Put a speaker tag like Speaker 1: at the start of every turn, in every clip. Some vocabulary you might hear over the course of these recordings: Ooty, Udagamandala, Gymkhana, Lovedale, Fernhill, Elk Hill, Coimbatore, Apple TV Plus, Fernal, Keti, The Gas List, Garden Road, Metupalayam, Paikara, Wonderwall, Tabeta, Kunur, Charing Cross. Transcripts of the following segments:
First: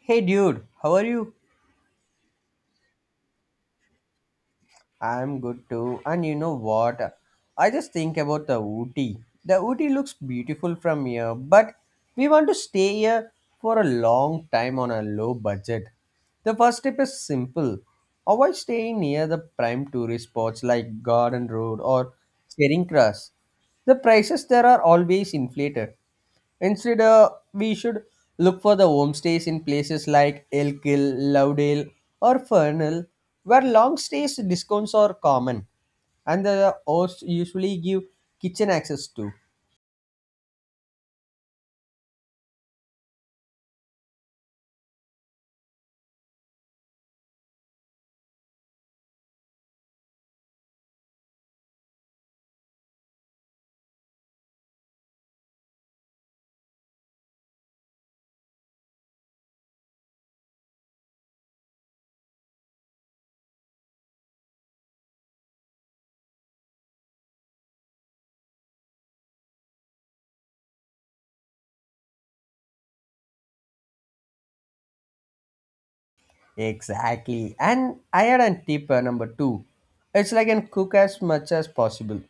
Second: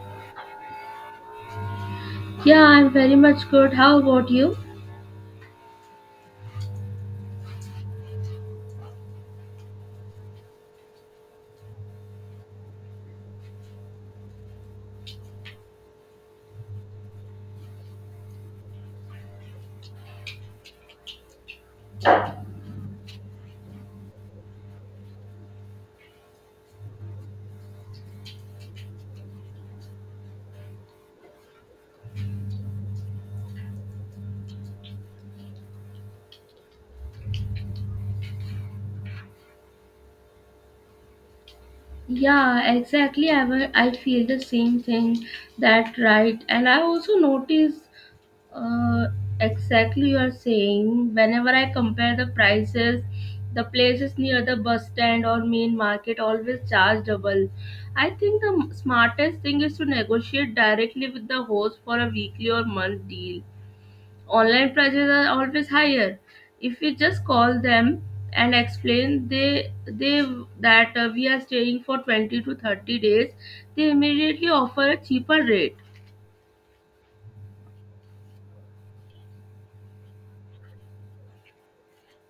Speaker 1: Hey dude, how are you?
Speaker 2: Yeah, I'm very much good. How about you?
Speaker 1: I'm good too. And you know what? I just think about the Ooty. The Ooty looks beautiful from here, but we want to stay here for a long time on a low budget. The first step is simple. Avoid staying near the prime tourist spots like Garden Road or Charing Cross. The prices there are always inflated. Instead, we should look for the homestays in places like Elk Hill, Lovedale, or Fernhill, where long stays discounts are common and the hosts usually give kitchen access to.
Speaker 2: Yeah, exactly. I feel the same thing. That right. And I also notice uh, exactly you are saying. Whenever I compare the prices, the places near the bus stand or main market always charge double. I think the smartest thing is to negotiate directly with the host for a weekly or month deal. Online prices are always higher if we just call them and explain they that we are staying for 20 to 30 days. They immediately offer a cheaper rate.
Speaker 1: Exactly. And I had a tip number two. It's like and cook as much as possible.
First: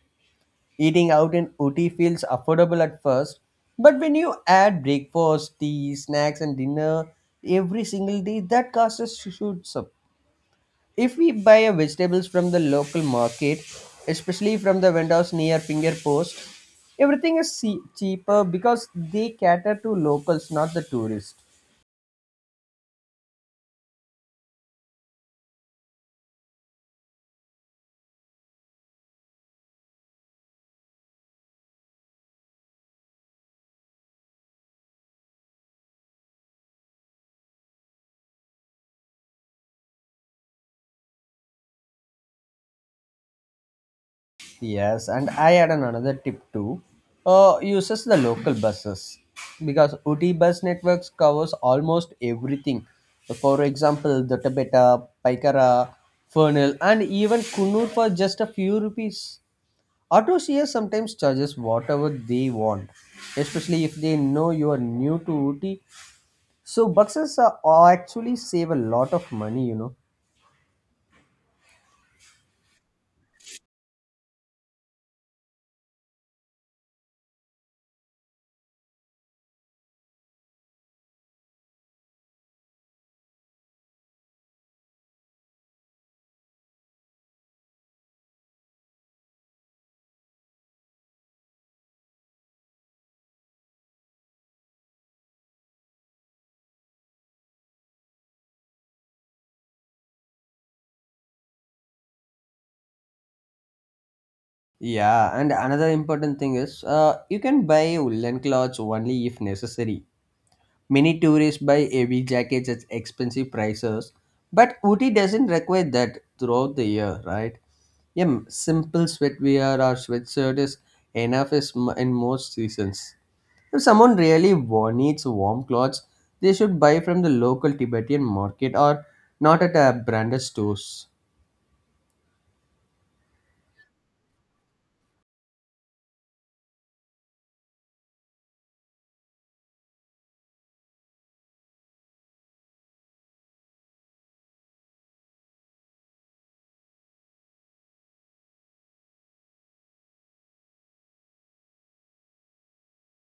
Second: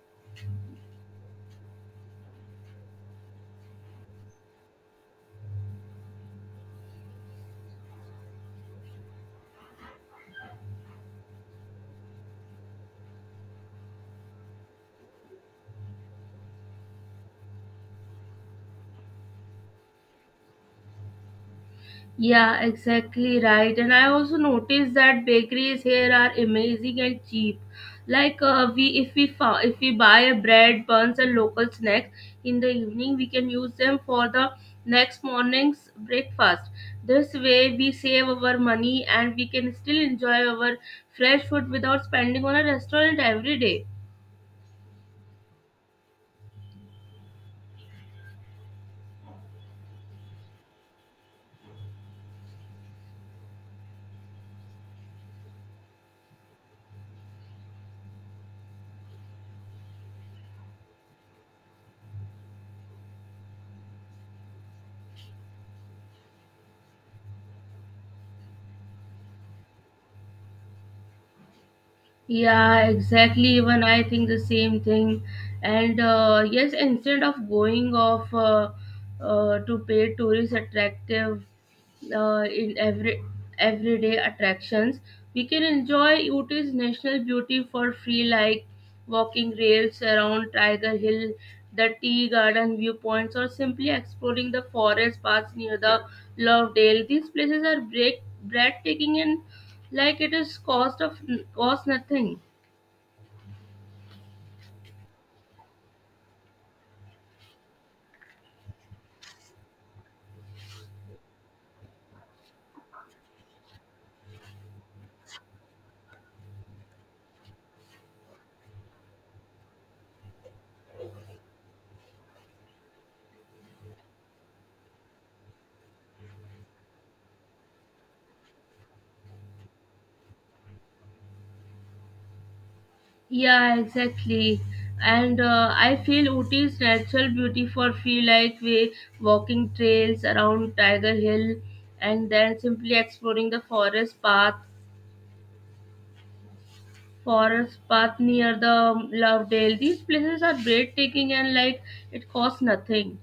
Speaker 1: Eating out in Ooty feels affordable at first, but when you add breakfast, tea, snacks, and dinner every single day, that cost us shoots up. If we buy a vegetables from the local market, especially from the vendors near finger post, everything is cheaper because they cater to locals, not the tourists.
Speaker 2: Yeah, exactly right. And I also noticed that bakeries here are amazing and cheap. Like if we buy a bread, buns, and local snacks in the evening, we can use them for the next morning's breakfast. This way, we save our money and we can still enjoy our fresh food without spending on a restaurant every day.
Speaker 1: Yes, and I had an another tip too. Uses the local buses because Uti bus networks covers almost everything. For example, the Tabeta, Paikara, Fernal, and even Kunur for just a few rupees. Auto CS sometimes charges whatever they want, especially if they know you are new to Ooty. So boxes are actually save a lot of money, you know.
Speaker 2: Yeah, exactly. Even I think the same thing. And yes, instead of going off to pay tourist attractive in everyday attractions, we can enjoy Uti's national beauty for free, like walking rails around Tiger Hill, the tea garden viewpoints, or simply exploring the forest paths near the Lovedale. These places are break breathtaking, and like it is cost nothing.
Speaker 1: Yeah, and another important thing is you can buy woolen clothes only if necessary. Many tourists buy heavy jackets at expensive prices, but Ooty doesn't require that throughout the year, right? Yeah, simple sweatwear or sweatshirt is in most seasons. If someone really needs warm clothes, they should buy from the local Tibetan market or not at a branded stores.
Speaker 2: Yeah, exactly. And I feel Ooty's natural beauty for feel like we walking trails around Tiger Hill, and then simply exploring the forest path near the Lovedale. These places are breathtaking and like it costs nothing.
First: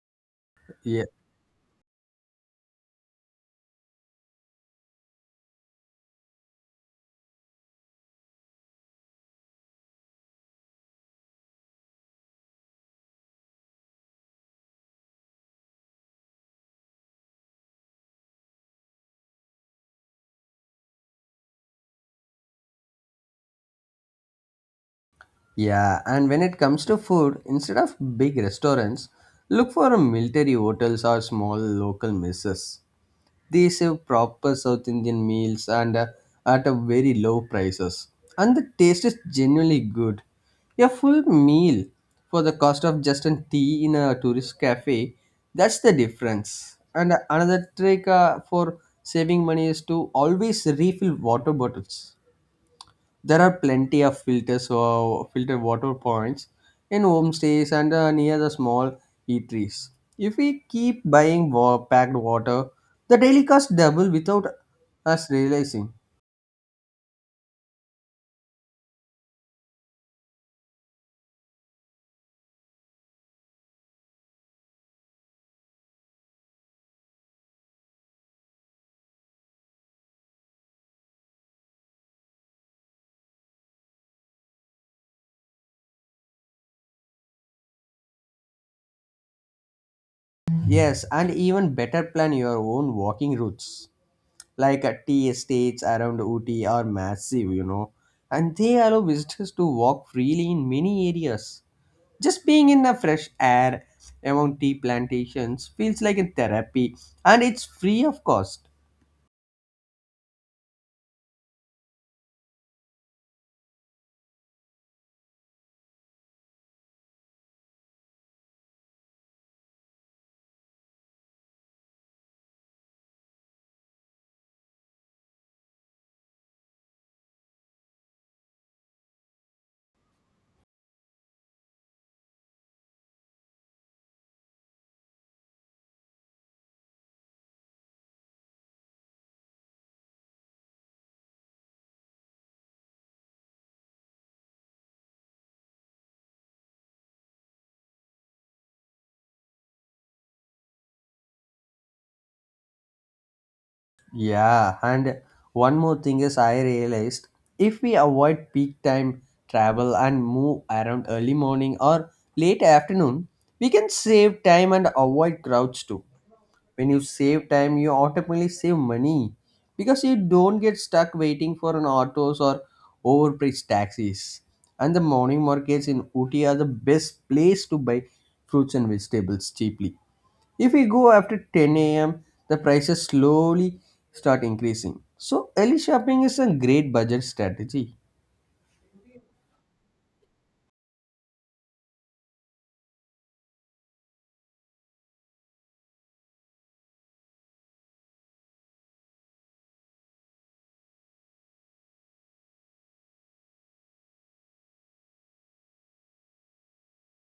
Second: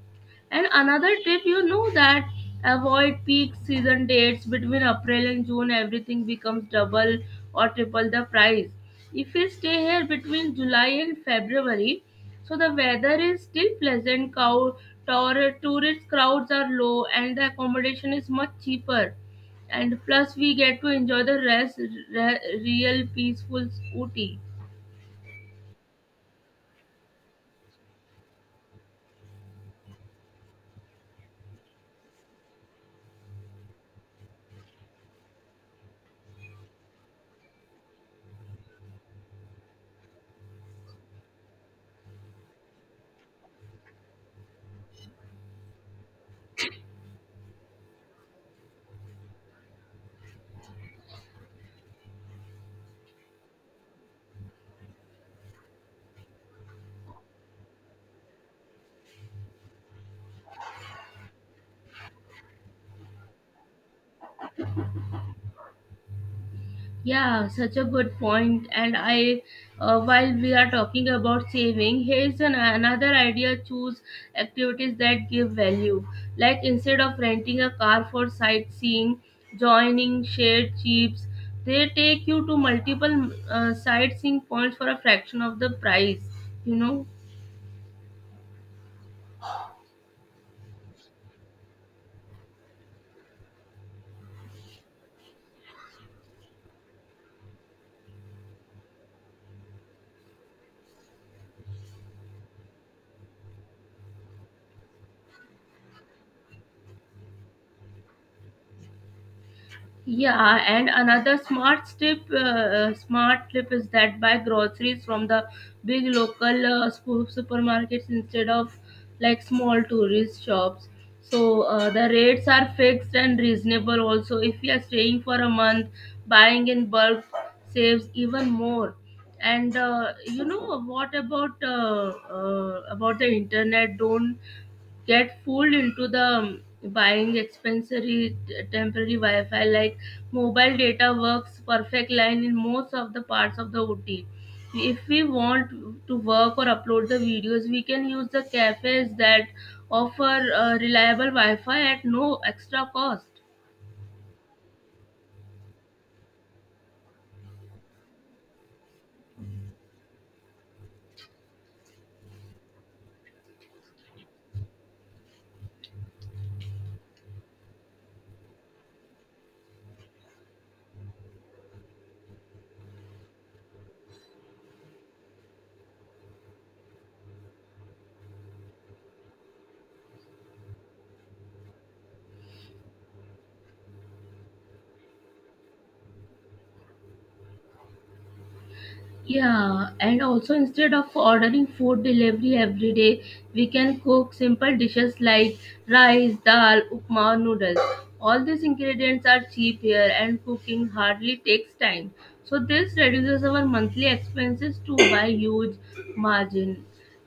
Speaker 2: And
Speaker 1: Yeah.
Speaker 2: another tip, you know that avoid peak season dates between April and June. Everything becomes double or triple the price. If you stay here between July and February, so the weather is still pleasant. Cow, tour, tourist crowds are low, and the accommodation is much cheaper, and plus we get to enjoy the real peaceful scooty.
Speaker 1: Yeah, and when it comes to food, instead of big restaurants, look for a military hotels or small local messes. They serve proper South Indian meals and at a very low prices. And the taste is genuinely good. A full meal for the cost of just a tea in a tourist cafe, that's the difference. And another trick for saving money is to always refill water bottles. There are plenty of filters or filtered water points in homestays and near the small eateries. If we keep packed water, the daily cost double without us realizing.
Speaker 2: Yeah, such a good point. And I while we are talking about saving, here's an, another idea: choose activities that give value, like instead of renting a car for sightseeing, joining shared jeeps. They take you to multiple sightseeing points for a fraction of the price, you know.
Speaker 1: Yes, and even better plan your own walking routes, like tea estates around Ooty are massive, you know, and they allow visitors to walk freely in many areas. Just being in the fresh air among tea plantations feels like a therapy and it's free of cost.
Speaker 2: Yeah, and another smart tip is that buy groceries from the big local supermarkets instead of like small tourist shops. So the rates are fixed and reasonable. Also, if you are staying for a month, buying in bulk saves even more. And you know what about the internet? Don't get fooled into the buying expensive temporary Wi-Fi. Like mobile data works perfect line in most of the parts of the OT. If we want to work or upload the videos, we can use the cafes that offer reliable Wi-Fi at no extra cost.
Speaker 1: Yeah, and one more thing is I realized if we avoid peak time travel and move around early morning or late afternoon, we can save time and avoid crowds too. When you save time you automatically save money because you don't get stuck waiting for an autos or overpriced taxis, and the morning markets in Ooty are the best place to buy fruits and vegetables cheaply if we go after 10 a.m. the prices slowly start increasing, so early shopping is a great budget strategy.
Speaker 2: Yeah, and also instead of ordering food delivery every day, we can cook simple dishes like rice, dal, upma, noodles. All these ingredients are cheap here, and cooking hardly takes time. So this reduces our monthly expenses to by huge margin.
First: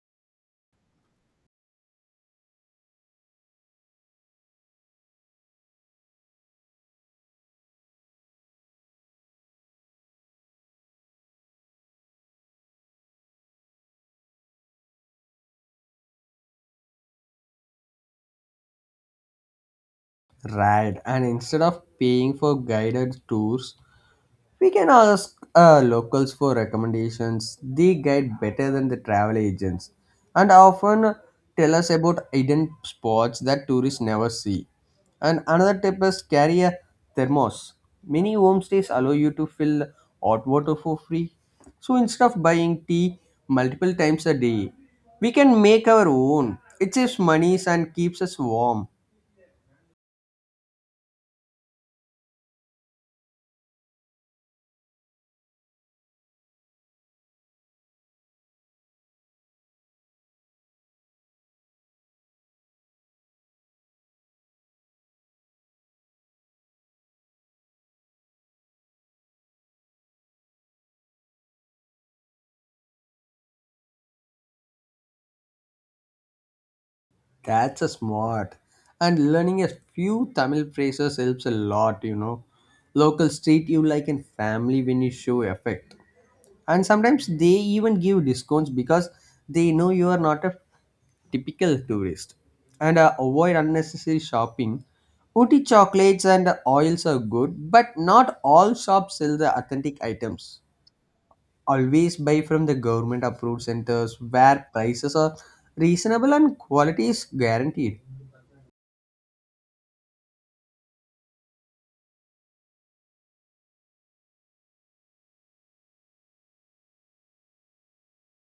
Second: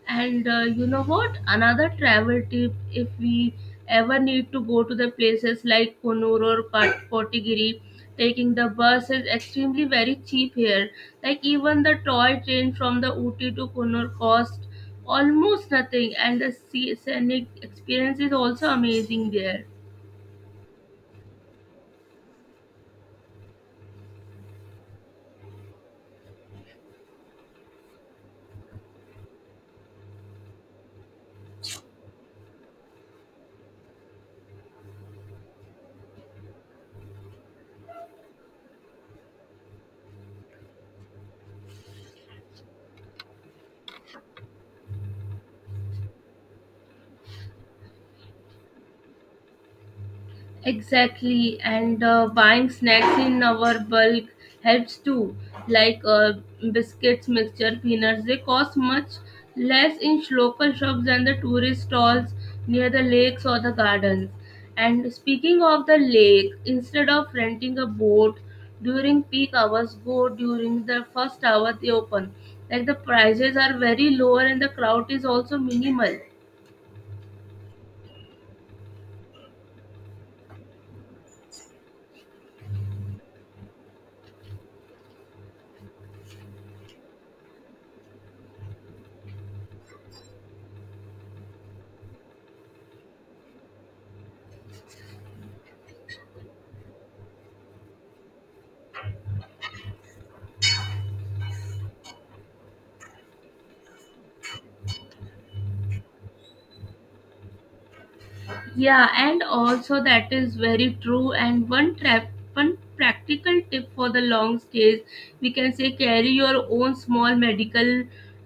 Speaker 2: And you know what? Another travel tip if we ever need to go to the places like Kunur or Kotigiri, taking the bus is extremely very cheap here. Like even the toy train from the Ooty to Kunur cost almost nothing, and the scenic experience is also amazing there.
Speaker 1: Right, and instead of paying for guided tours, we can ask locals for recommendations. They guide better than the travel agents and often tell us about hidden spots that tourists never see. And another tip is carry a thermos. Many homestays allow you to fill hot water for free. So instead of buying tea multiple times a day, we can make our own. It saves money and keeps us warm.
Speaker 2: Exactly, and buying snacks in our bulk helps too, like biscuits, mixture, peanuts. They cost much less in local shops than the tourist stalls near the lakes or the gardens. And speaking of the lake, instead of renting a boat during peak hours, go during the first hour they open. Like the prices are very lower and the crowd is also minimal.
Speaker 1: That's a smart. And learning a few Tamil phrases helps a lot, you know. Locals treat you like a family when you show effect. And sometimes they even give discounts because they know you are not a typical tourist. And avoid unnecessary shopping. Ooty chocolates and oils are good, but not all shops sell the authentic items. Always buy from the government approved centers where prices are reasonable and quality is guaranteed.
Speaker 2: Yeah, and also that is very true. And one trap, one practical tip for the long stays, we can say carry your own small medical,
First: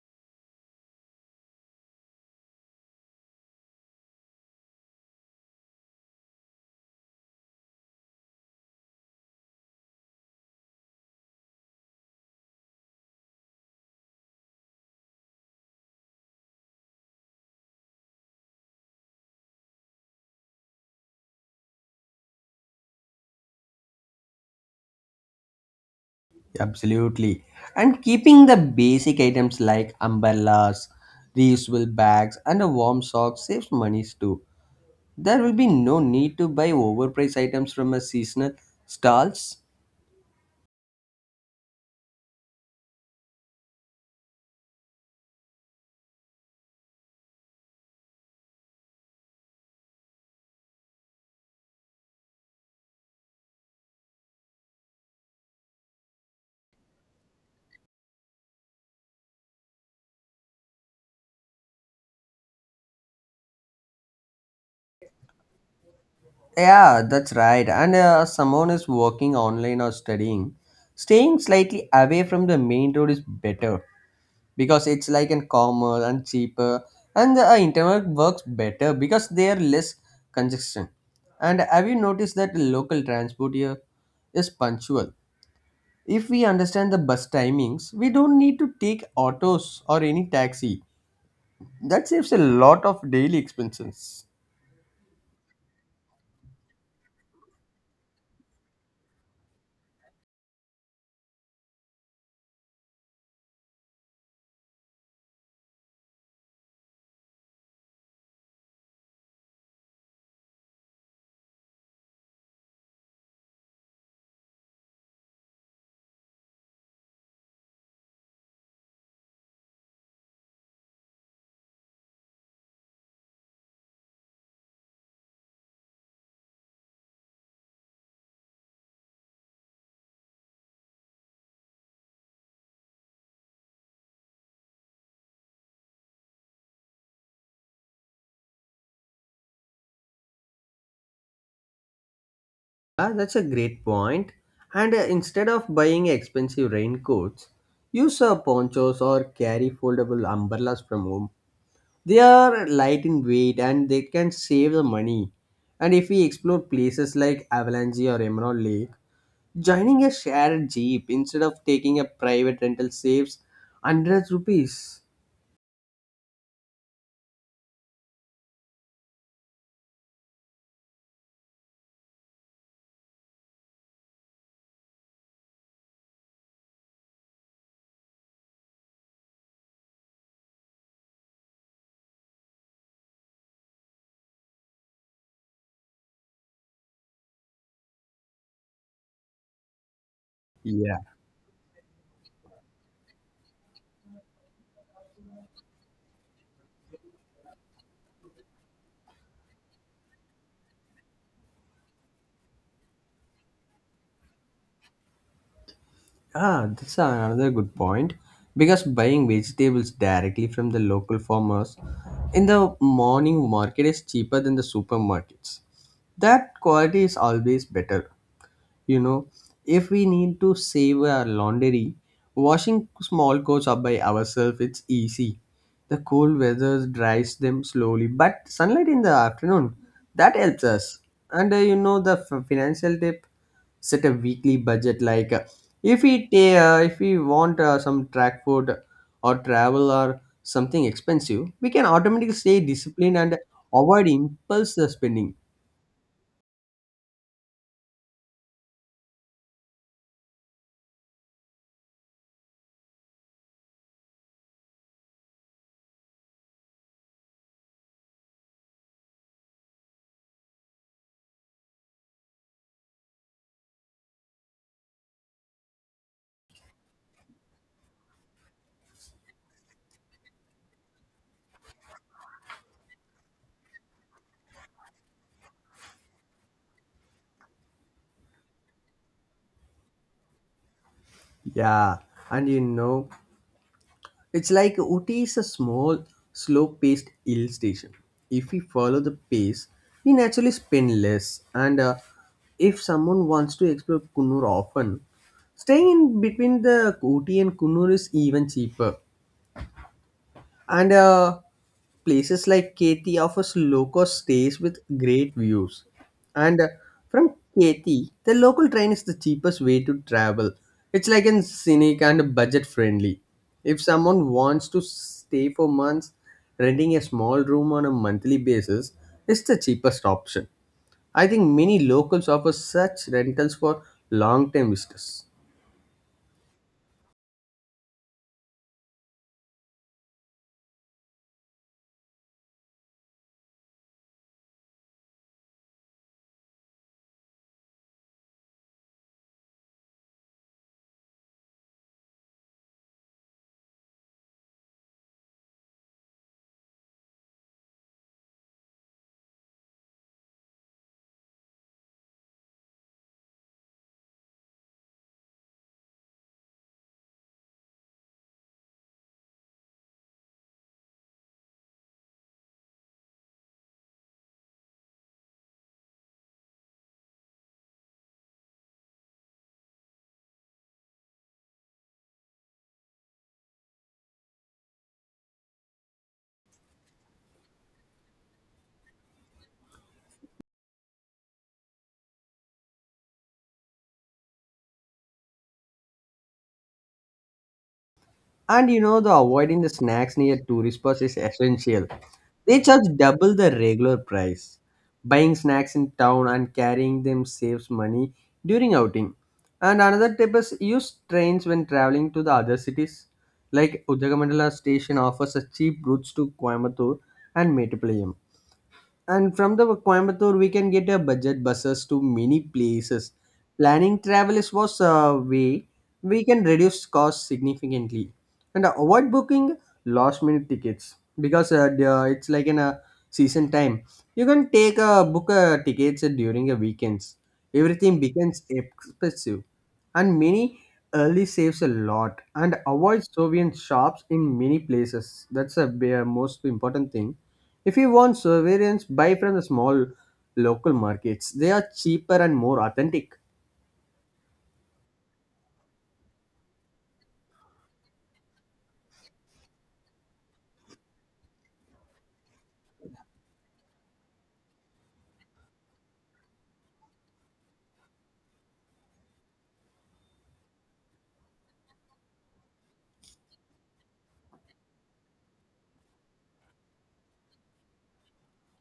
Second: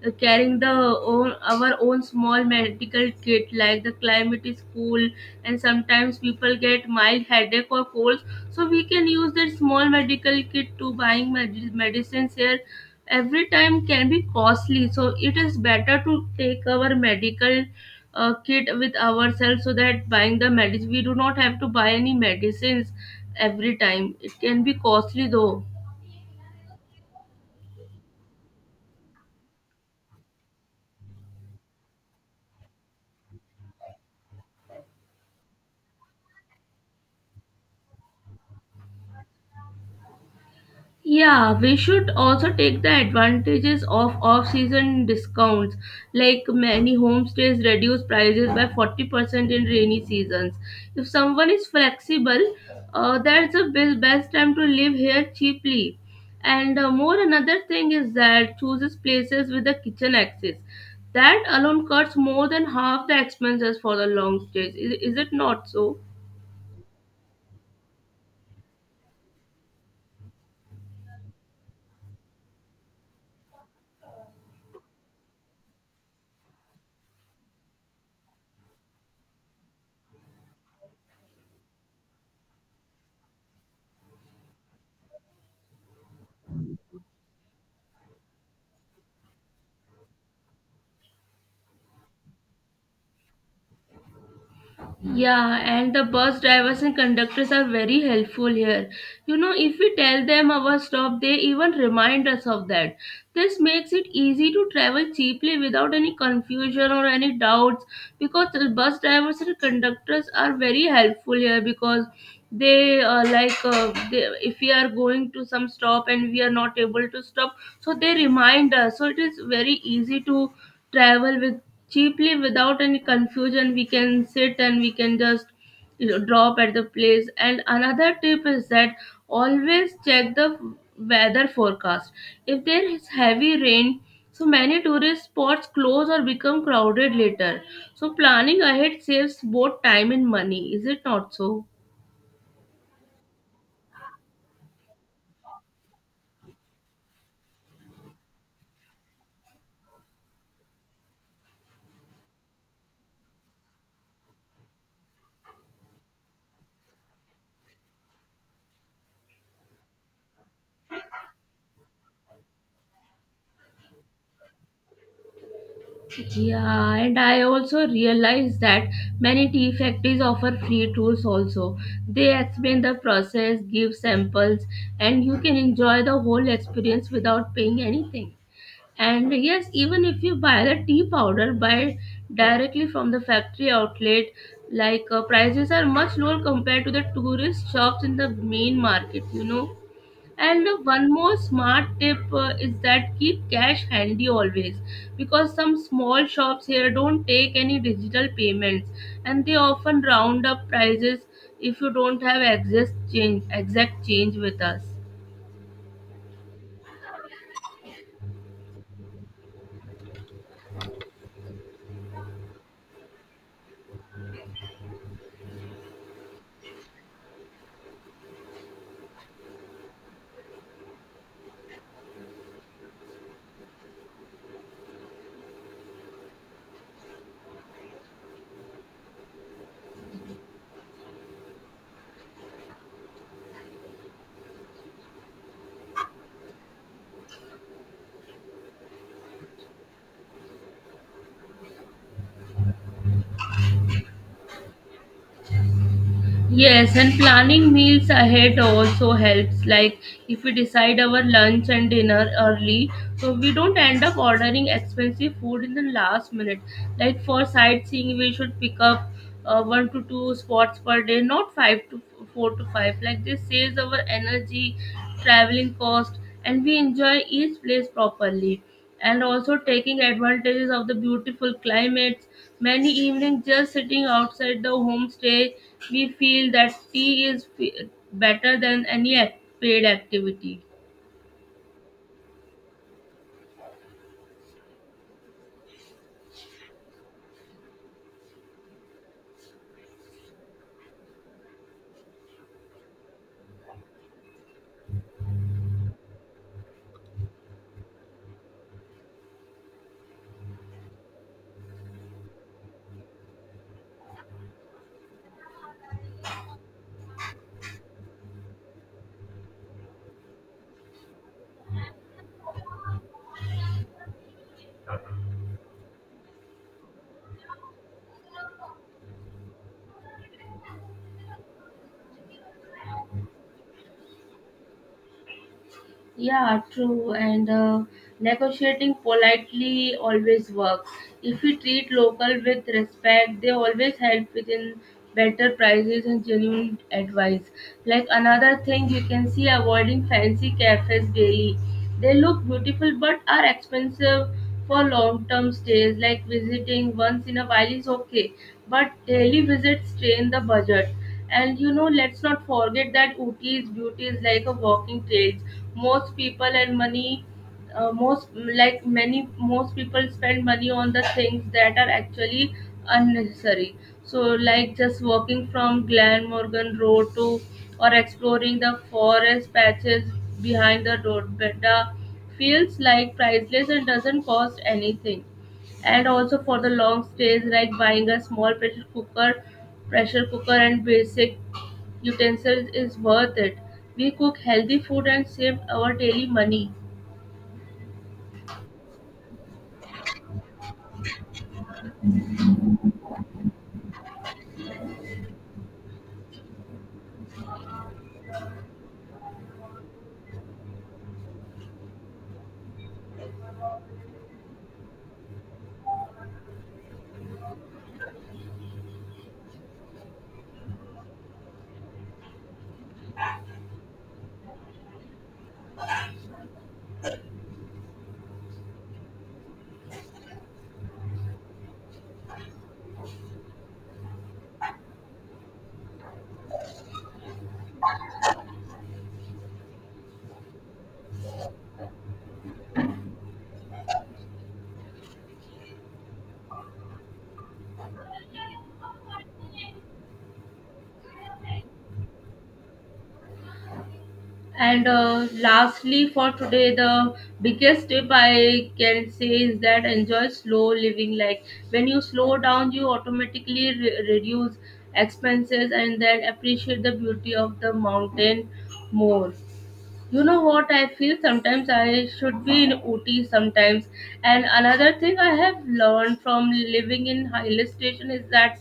Speaker 2: carrying the own our own small medical kit. Like the climate is cool, and sometimes people get mild headache or colds, so we can use that small medical kit to buying medicines here. Every time can be costly, so it is better to take our medical kit with ourselves so that buying the medicine we do not have to buy any medicines every time it can be costly though.
Speaker 1: Absolutely. And keeping the basic items like umbrellas, reusable bags, and a warm sock saves money too. There will be no need to buy overpriced items from a seasonal stalls.
Speaker 2: Yeah, we should also take the advantages of off-season discounts. Like many homestays reduce prices by 40% in rainy seasons. If someone is flexible, that's the best time to live here cheaply. And more another thing is that chooses places with a kitchen access. That alone cuts more than half the expenses for the long stays. Is it not so?
Speaker 1: Yeah, that's right. And someone is working online or studying. Staying slightly away from the main road is better, because it's like and calmer and cheaper, and the internet works better because they are less congestion. And have you noticed that local transport here is punctual? If we understand the bus timings we don't need to take autos or any taxi. That saves a lot of daily expenses.
Speaker 2: Yeah, and the bus drivers and conductors are very helpful here. You know, if we tell them our stop, they even remind us of that. This makes it easy to travel cheaply without any confusion or any doubts because the bus drivers and conductors are very helpful here because if we are going to some stop and we are not able to stop, so they remind us, so it is very easy to travel with cheaply without any confusion. We can sit and we can just, you know, drop at the place. And another tip is that always check the weather forecast. If there is heavy rain, so many tourist spots close or become crowded later, so planning ahead saves both time and money, is it not so.
Speaker 1: Ah, that's a great point. And instead of buying expensive raincoats, use ponchos or carry foldable umbrellas from home. They are light in weight and they can save the money. And if we explore places like Avalanche or Emerald Lake, joining a shared jeep instead of taking a private rental saves hundreds rupees.
Speaker 2: Yeah, and I also realized that many tea factories offer free tours also. They explain the process, give samples, and you can enjoy the whole experience without paying anything. And yes, even if you buy the tea powder, buy directly from the factory outlet, like prices are much lower compared to the tourist shops in the main market, you know. And
Speaker 1: Yeah.
Speaker 2: one more smart tip is that keep cash handy always because some small shops here don't take any digital payments, and they often round up prices if you don't have exact change with us.
Speaker 1: Ah, that's another good point. Because buying vegetables directly from the local farmers in the morning market is cheaper than the supermarkets. That quality is always better. You know, if we need to save our laundry, washing small clothes up by ourselves, it's easy. The cold weather dries them slowly, but sunlight in the afternoon, that helps us. And you know the financial tip, set a weekly budget. Like if we if we want some track food or travel or something expensive, we can automatically stay disciplined and avoid impulse spending.
Speaker 2: Yes, and planning meals ahead also helps. Like if we decide our lunch and dinner early, so we don't end up ordering expensive food in the last minute. Like for sightseeing, we should pick up one to two spots per day, not five to four to five. Like this saves our energy, traveling cost, and we enjoy each place properly. And also taking advantages of the beautiful climates. Many evenings, just sitting outside the homestay we feel that tea is better than any paid activity.
Speaker 1: Yeah, and you know, it's like Ooty is a small, slow paced hill station. If we follow the pace, we naturally spend less. And if someone wants to explore Kunnur often, staying in between the Ooty and Kunnur is even cheaper. And places like Keti offers low-cost stays with great views. And from Keti, the local train is the cheapest way to travel. It's like an scenic and budget-friendly. If someone wants to stay for months, renting a small room on a monthly basis is the cheapest option. I think many locals offer such rentals for long-term visitors.
Speaker 2: Yeah, true. And negotiating politely always works. If we treat local with respect, they always help within better prices and genuine advice. Like another thing you can see avoiding fancy cafes daily. They look beautiful but are expensive for long term stays. Like visiting once in a while is okay, but daily visits strain the budget. And you know, let's not forget that Ooty's beauty is like a walking trail. Most people and money, most like many most people spend money on the things that are actually unnecessary. So, like just walking from Glenmorgan Road to or exploring the forest patches behind the road better feels like priceless and doesn't cost anything. And also for the long stays, like buying a small pressure cooker and basic utensils is worth it. We cook healthy food and save our daily money.
Speaker 1: And you know, the avoiding the snacks near tourist spots is essential. They charge double the regular price. Buying snacks in town and carrying them saves money during outing. And another tip is use trains when traveling to the other cities. Like Udagamandala station offers a cheap routes to Coimbatore and Metupalayam. And from the Coimbatore, we can get a budget buses to many places. Planning travel is was a way we can reduce costs significantly and avoid booking last minute tickets, because it's like in a season time. You can take a book tickets during the weekends. Everything becomes expensive and many early saves a lot, and avoid soviet shops in many places. Most important thing. If you want surveillance buy from the small local markets, they are cheaper and more authentic.
Speaker 2: And lastly for today, the biggest tip I can say is that enjoy slow living. Like when you slow down you automatically reduce expenses and then appreciate the beauty of the mountain more. You know what I feel sometimes I should be in Ooty sometimes. And another thing I have learned from living in hill station is that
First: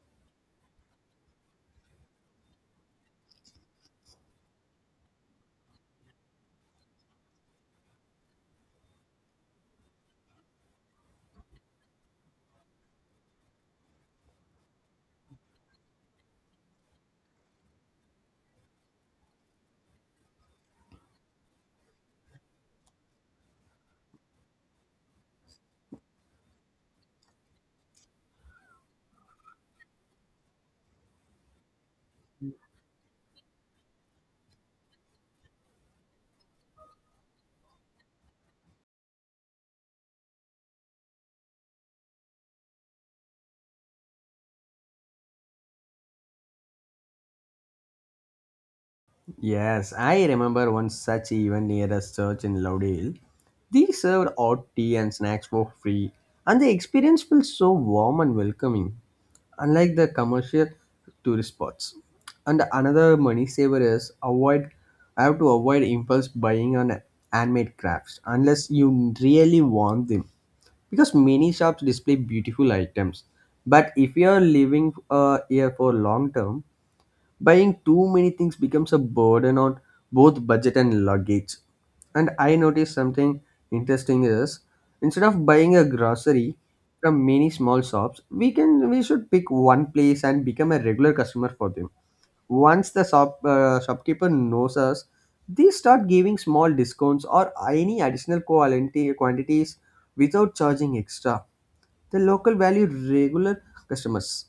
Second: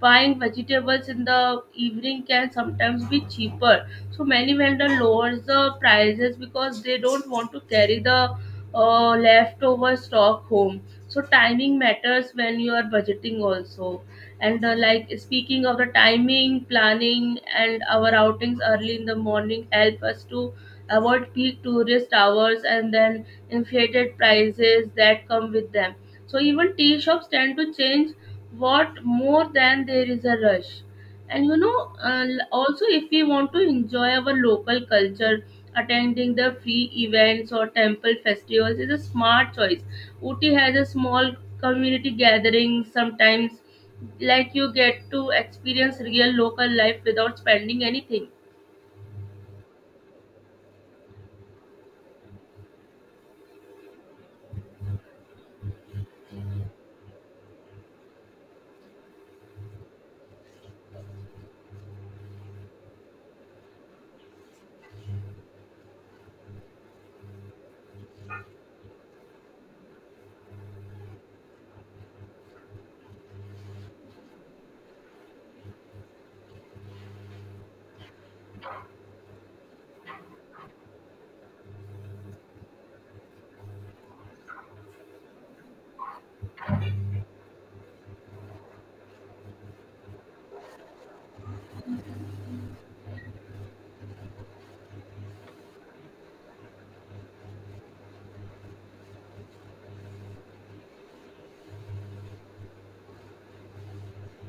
Speaker 2: buying vegetables in the evening can sometimes be cheaper. So many vendor lowers the prices because they don't want to carry the leftover stock home. So timing matters when you are budgeting also. And like speaking of the timing, planning, and our outings early in the morning help us to avoid peak tourist hours and then inflated prices that come with them. So even tea shops tend to change what more than there is a rush. And you know, also if we want to enjoy our local culture, attending the free events or temple festivals is a smart choice. Uti has a small community gathering sometimes like you get to experience real local life without spending anything.
Speaker 1: Yes, I remember one such event near a church in Laudale. They served hot tea and snacks for free, and the experience felt so warm and welcoming, unlike the commercial tourist spots. And another money saver is avoid. I have to avoid impulse buying on handmade crafts unless you really want them, because many shops display beautiful items. But if you are living here for long term, buying too many things becomes a burden on both budget and luggage. And I noticed something interesting is instead of buying a grocery from many small shops, we should pick one place and become a regular customer for them. Once the shopkeeper knows us, they start giving small discounts or any additional quality quantities without charging extra. The local value regular customers,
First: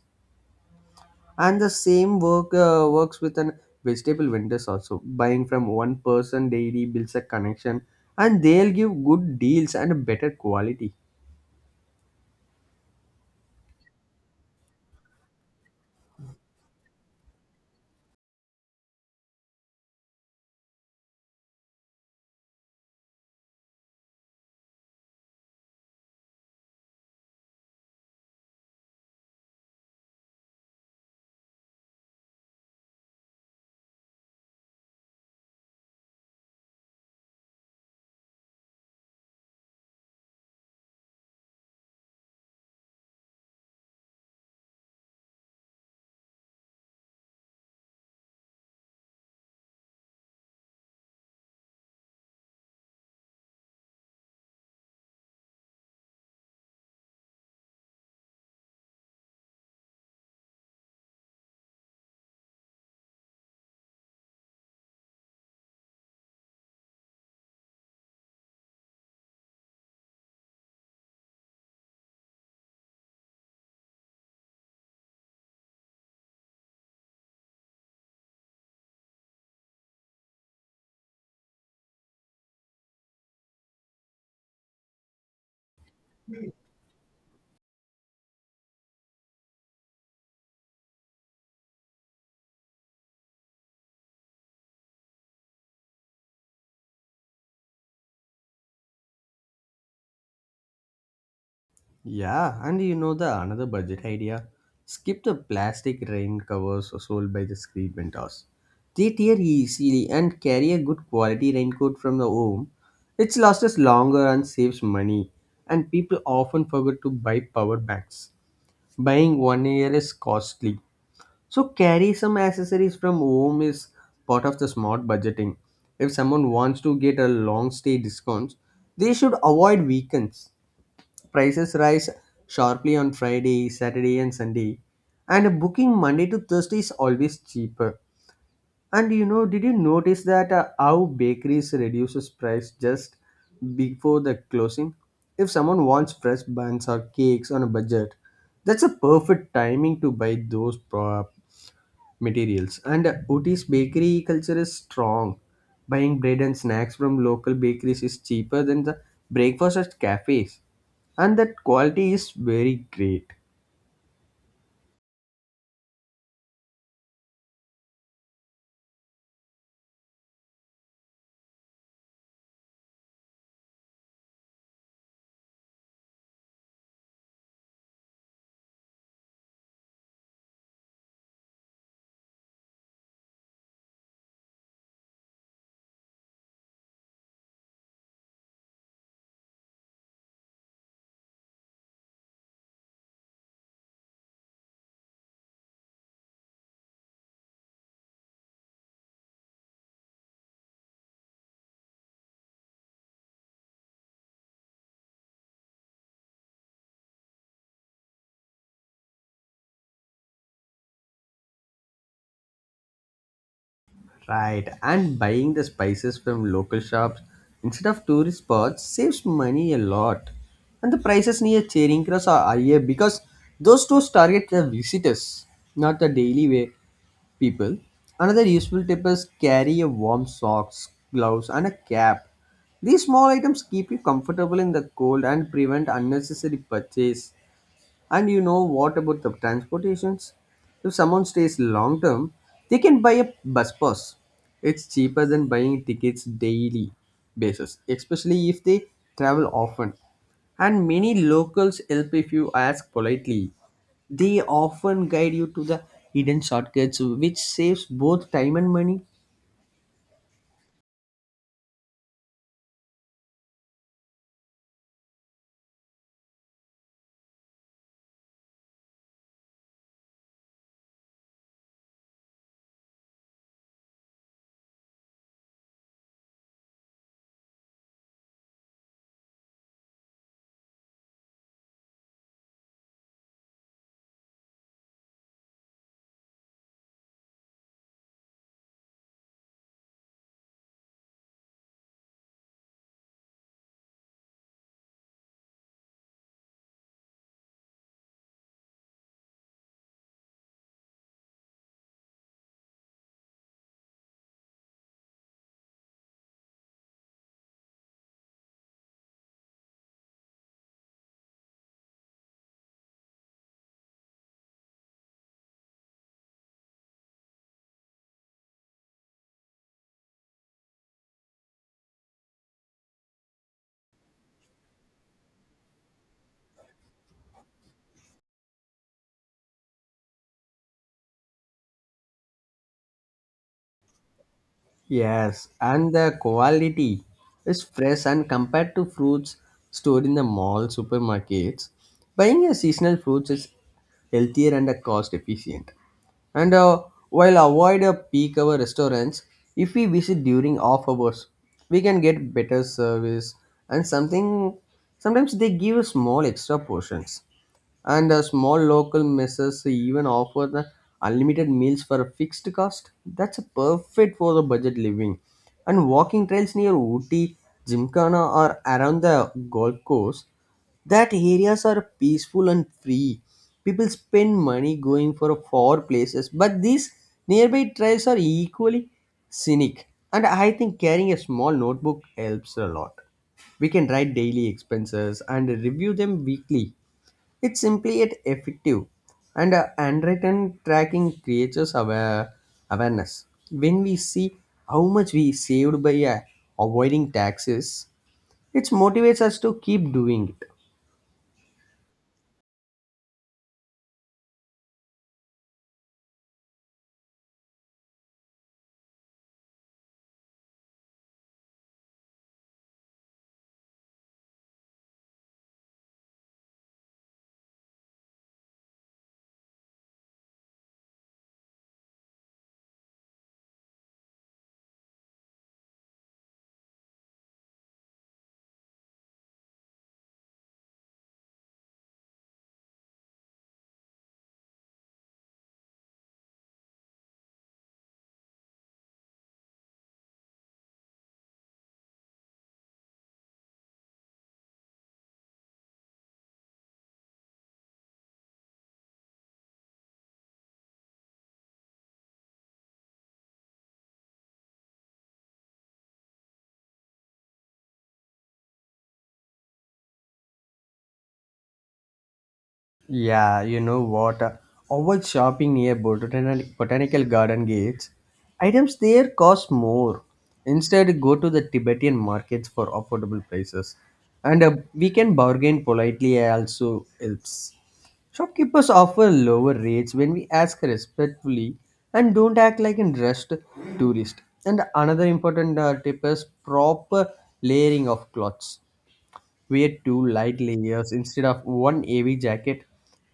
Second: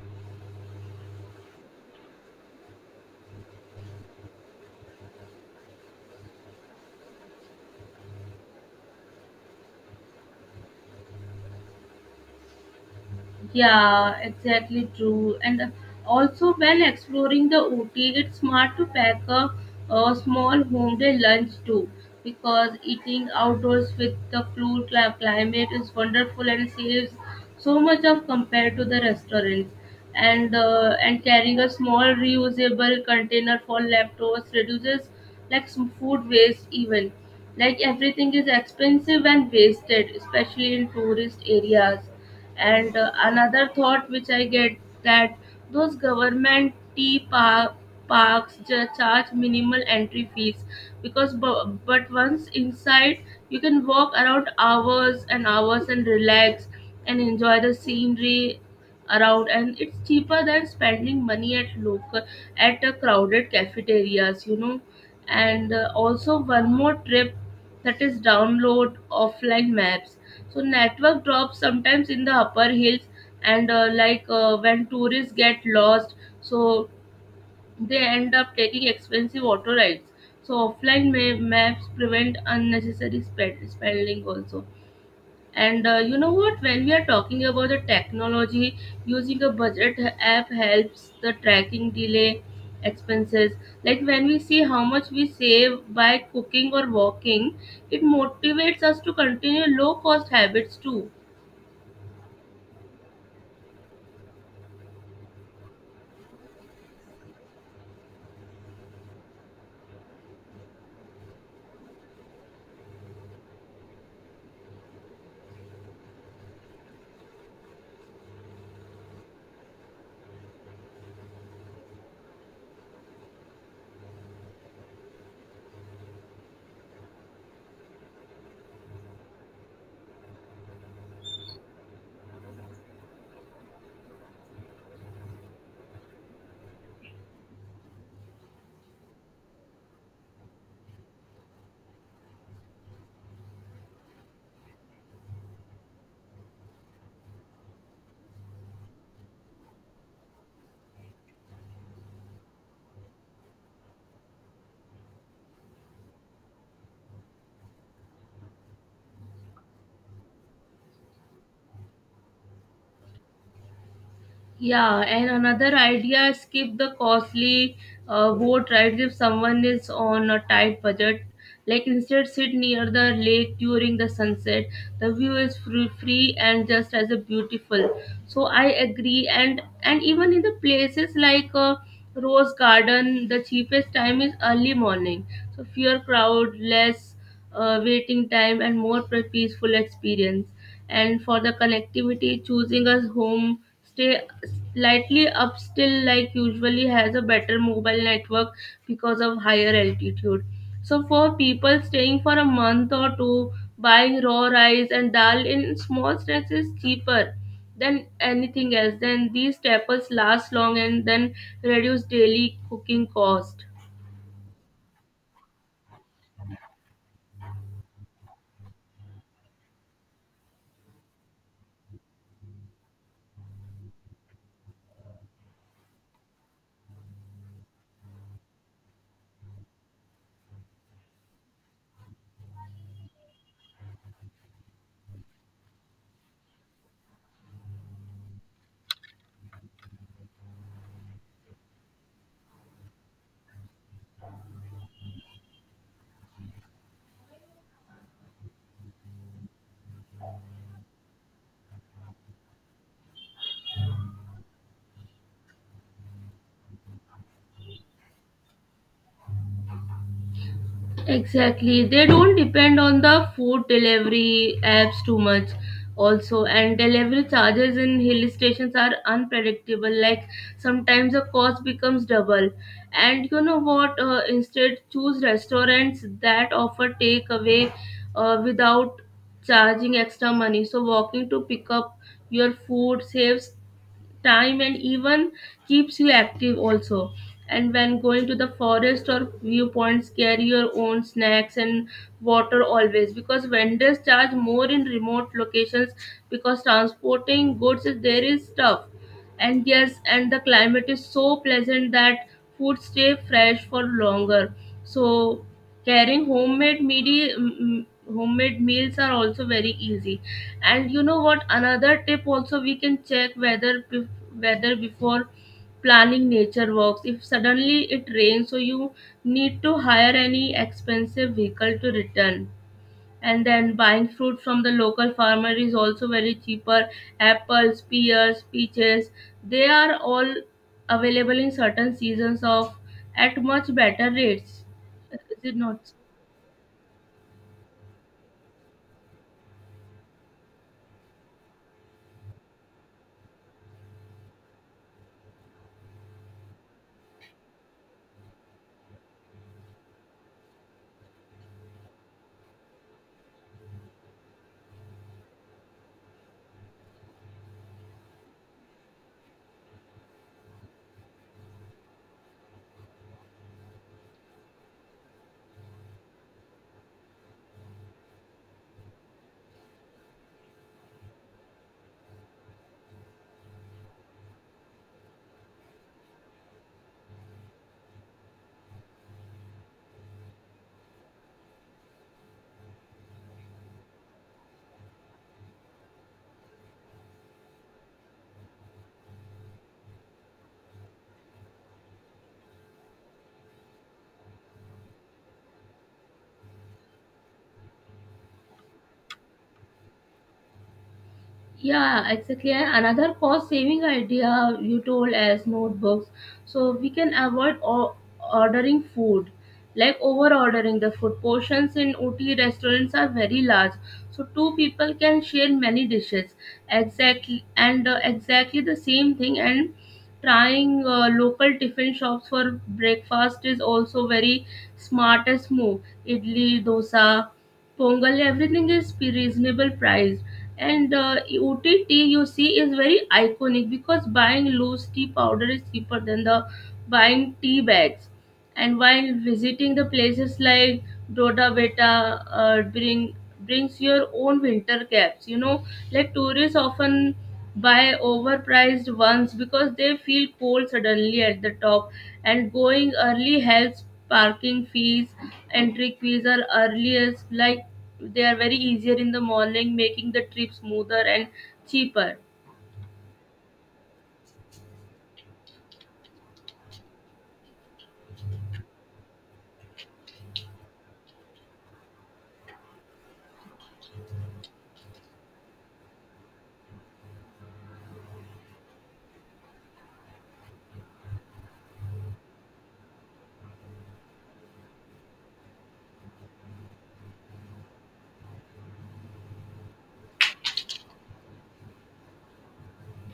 Speaker 1: and the same works with an vegetable vendors also. Buying from one person daily builds a connection and they'll give good deals and a better quality.
Speaker 2: Yeah, exactly true. And also, when exploring the Ooty, it's smart to pack a small home-day lunch too, because eating outdoors with the cool climate is wonderful and saves so much of compared to the restaurants. And carrying a small reusable container for leftovers reduces like some food waste even. Like everything is expensive and wasted, especially in tourist areas, and another thought which I get that those government parks charge minimal entry fees because but once inside you can walk around hours and hours and relax and enjoy the scenery around, and it's cheaper than spending money at local at a crowded cafeterias, you know. And also one more trip, that is, download offline maps, so network drops sometimes in the upper hills, and when tourists get lost, so they end up taking expensive auto rides. So offline maps prevent unnecessary spending also. And you know what? When we are talking about the technology, using a budget app helps the tracking delay expenses. Like when we see how much we save by cooking or walking, it motivates us to continue low cost habits too.
Speaker 1: Yeah, and you know the another budget idea, skip the plastic rain covers sold by the street vendors. They tear easily. And carry a good quality raincoat from the home. It lasts us longer and saves money. And people often forget to buy power banks. Buying 1 year is costly. So carry some accessories from home is part of the smart budgeting. If someone wants to get a long stay discounts, they should avoid weekends. Prices rise sharply on Friday, Saturday and Sunday. And booking Monday to Thursday is always cheaper. And you know, did you notice that how bakeries reduces price just before the closing? If someone wants fresh buns or cakes on a budget, that's a perfect timing to buy materials. And Ooty's bakery culture is strong. Buying bread and snacks from local bakeries is cheaper than the breakfast at cafes, and that quality is very great.
Speaker 2: Yeah, and another idea is keep the costly boat rides if someone is on a tight budget. Like instead, sit near the lake during the sunset. The view is free and just as a beautiful. So I agree, and even in the places like Rose Garden, the cheapest time is early morning. So fewer crowd, less waiting time, and more peaceful experience. And for the connectivity, choosing a home stay slightly up still like usually has a better mobile network because of higher altitude. So for people staying for a month or two, buying raw rice and dal in small snacks is cheaper than anything else. Then these staples last long and then reduce daily cooking cost.
Speaker 1: Right, and buying the spices from local shops instead of tourist spots saves money a lot. And the prices near Charing Cross are higher because those stores target the visitors, not the daily wear people. Another useful tip is carry a warm socks, gloves, and a cap. These small items keep you comfortable in the cold and prevent unnecessary purchase. And you know what about the transportations? If someone stays long term, they can buy a bus pass. It's cheaper than buying tickets daily basis, especially if they travel often. And many locals help if you ask politely. They often guide you to the hidden shortcuts, which saves both time and money.
Speaker 2: Exactly. They don't depend on the food delivery apps too much also, and delivery charges in hill stations are unpredictable, like sometimes the cost becomes double. And you know what, instead choose restaurants that offer takeaway without charging extra money, so walking to pick up your food saves time and even keeps you active also. And when going to the forest or viewpoints, carry your own snacks and water always, because vendors charge more in remote locations, because transporting goods is there is tough. And yes, and the climate is so pleasant that food stay fresh for longer, so carrying homemade homemade meals are also very easy. And you know what, another tip also, we can check whether weather before planning nature walks. If suddenly it rains, so you need to hire any expensive vehicle to return. And then buying fruit from the local farmer is also very cheaper. Apples, pears, peaches, they are all available in certain seasons of at much better rates. Is
Speaker 1: Yes,
Speaker 2: it not? So?
Speaker 1: and the quality is fresh and compared to fruits stored in the mall supermarkets. Buying a seasonal fruits is healthier and cost efficient. And while avoid a peak hour restaurants, if we visit during off hours, we can get better service and something. Sometimes they give small extra portions. And small local messes even offer the unlimited meals for a fixed cost. That's a perfect for the budget living. And walking trails near Ooty, Gymkhana, or around the golf course, that areas are peaceful and free. People spend money going for far places, but these nearby trails are equally scenic. And I think carrying a small notebook helps a lot. We can write daily expenses and review them weekly. It's simply yet effective, and handwritten tracking creates awareness. When we see how much we saved by avoiding taxes, it motivates us to keep doing it.
Speaker 2: Yeah, exactly. And another cost saving idea you told as notebooks. So we can avoid ordering food, like over ordering the food. Portions in OT restaurants are very large. So two people can share many dishes. Exactly. And exactly the same thing. And trying local tiffin shops for breakfast is also very smartest move. Idli, dosa, pongal, everything is reasonable price. And OTT you see is very iconic, because buying loose tea powder is cheaper than the buying tea bags. And while visiting the places like Doda Beta, brings your own winter caps. You know, like tourists often buy overpriced ones because they feel cold suddenly at the top. And going early helps parking fees, entry fees are earliest, like they are very easier in the morning, making the trip smoother and cheaper.
Speaker 1: Yeah, you know what? Avoid shopping near botanical garden gates. Items there cost more. Instead, go to the Tibetan markets for affordable prices. And we can bargain politely also helps. Shopkeepers offer lower rates when we ask respectfully and don't act like a dressed tourist. And another important tip is proper layering of clothes. Wear two light layers instead of one heavy jacket.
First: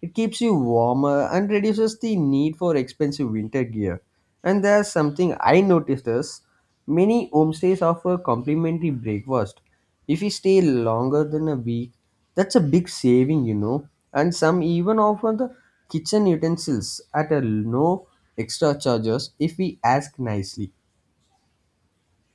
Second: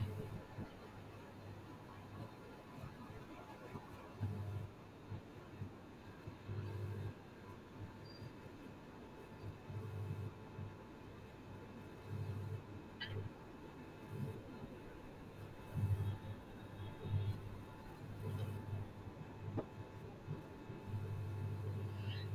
Speaker 1: It keeps you warmer and reduces the need for expensive winter gear. And there's something I noticed is many homestays offer complimentary breakfast. If you stay longer than a week, that's a big saving, you know. And some even offer the kitchen utensils at a no extra charges if we ask nicely.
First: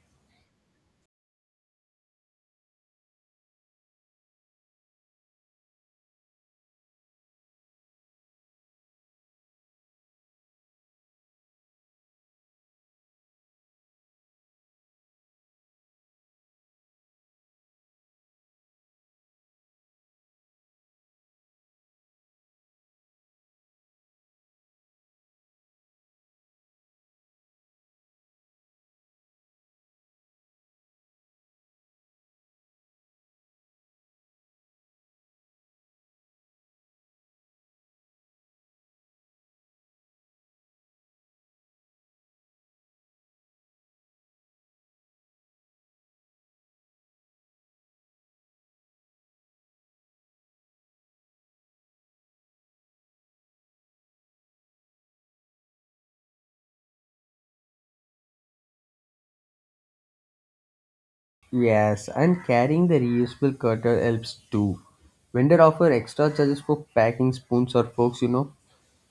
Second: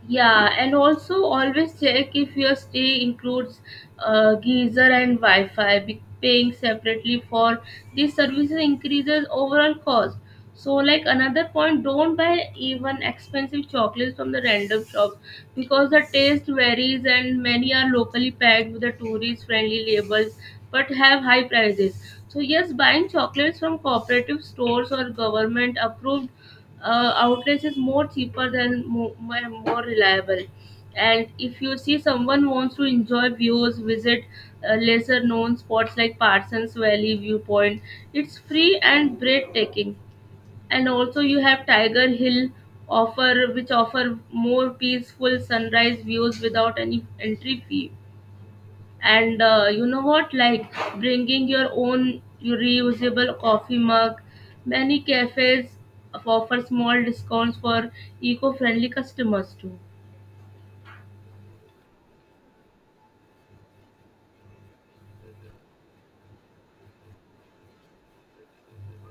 Speaker 2: Yeah, and also always check if your stay includes geyser and Wi-Fi. Be paying separately for these services increases overall cost. So, like another point, don't buy even expensive chocolates from the random shops, because the taste varies and many are locally packed with the tourist-friendly labels but have high prices. So, yes, buying chocolates from cooperative stores or government-approved outlets is more cheaper than more reliable. And if you see someone wants to enjoy views, visit lesser known spots like Parsons Valley viewpoint. It's free and breathtaking. And also you have Tiger Hill offer which offer more peaceful sunrise views without any entry fee. And you know what, like, bringing your own reusable coffee mug, many cafes offer small discounts for eco-friendly customers too.
Speaker 1: Yes, and carrying the reusable cutter helps too. Vendor offer extra charges for packing spoons or forks, you know.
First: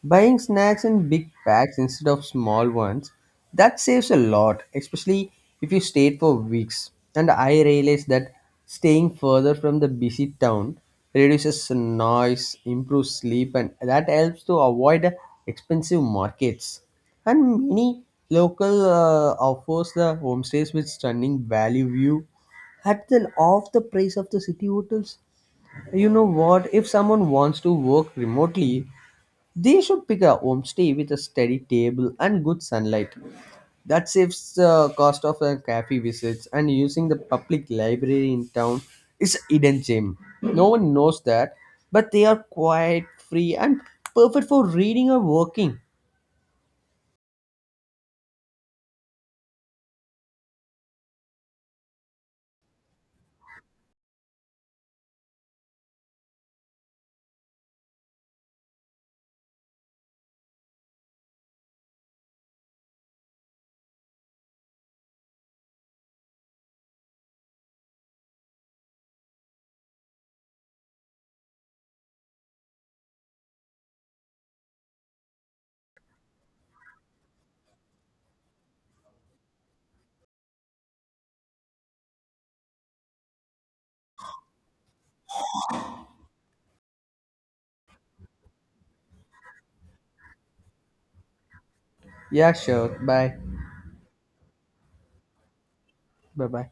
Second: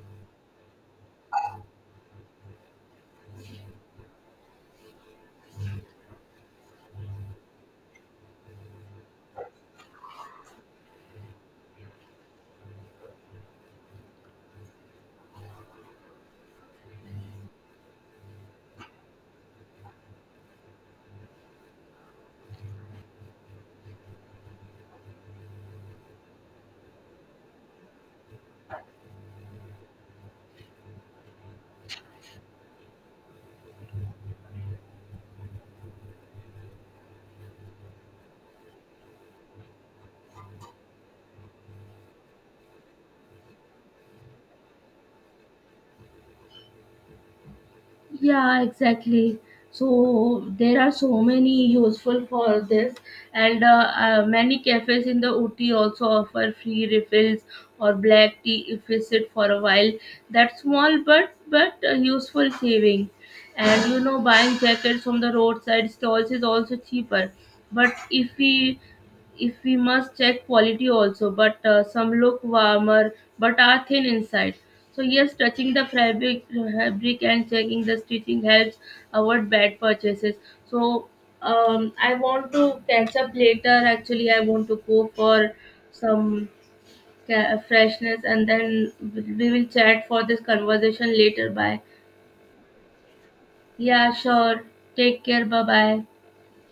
Speaker 1: Buying snacks in big packs instead of small ones, that saves a lot, especially if you stayed for weeks. And I realized that staying further from the busy town reduces noise, improves sleep, and that helps to avoid expensive markets. And many local offers the homestays with stunning valley view at the off the price of the city hotels. You know what? If someone wants to work remotely, they should pick a homestay with a steady table and good sunlight. That saves the cost of a cafe visits, and using the public library in town is a hidden gem. No one knows that, but they are quite free and perfect for reading or working.
Speaker 2: Yeah, exactly. So there are so many useful for this, and many cafes in the Uti also offer free refills or black tea if we sit for a while. That's small, but useful saving. And you know, buying jackets from the roadside stalls is also cheaper. But if we must check quality also, but some look warmer but are thin inside. So yes, touching the fabric and checking the stitching helps avoid bad purchases. So I want to catch up later, actually. I want to go for some freshness, and then we will chat for this conversation later. Bye.
Speaker 1: Yeah, sure. Bye.
Speaker 2: Yeah, sure, take care. Bye bye.
Speaker 1: Bye bye.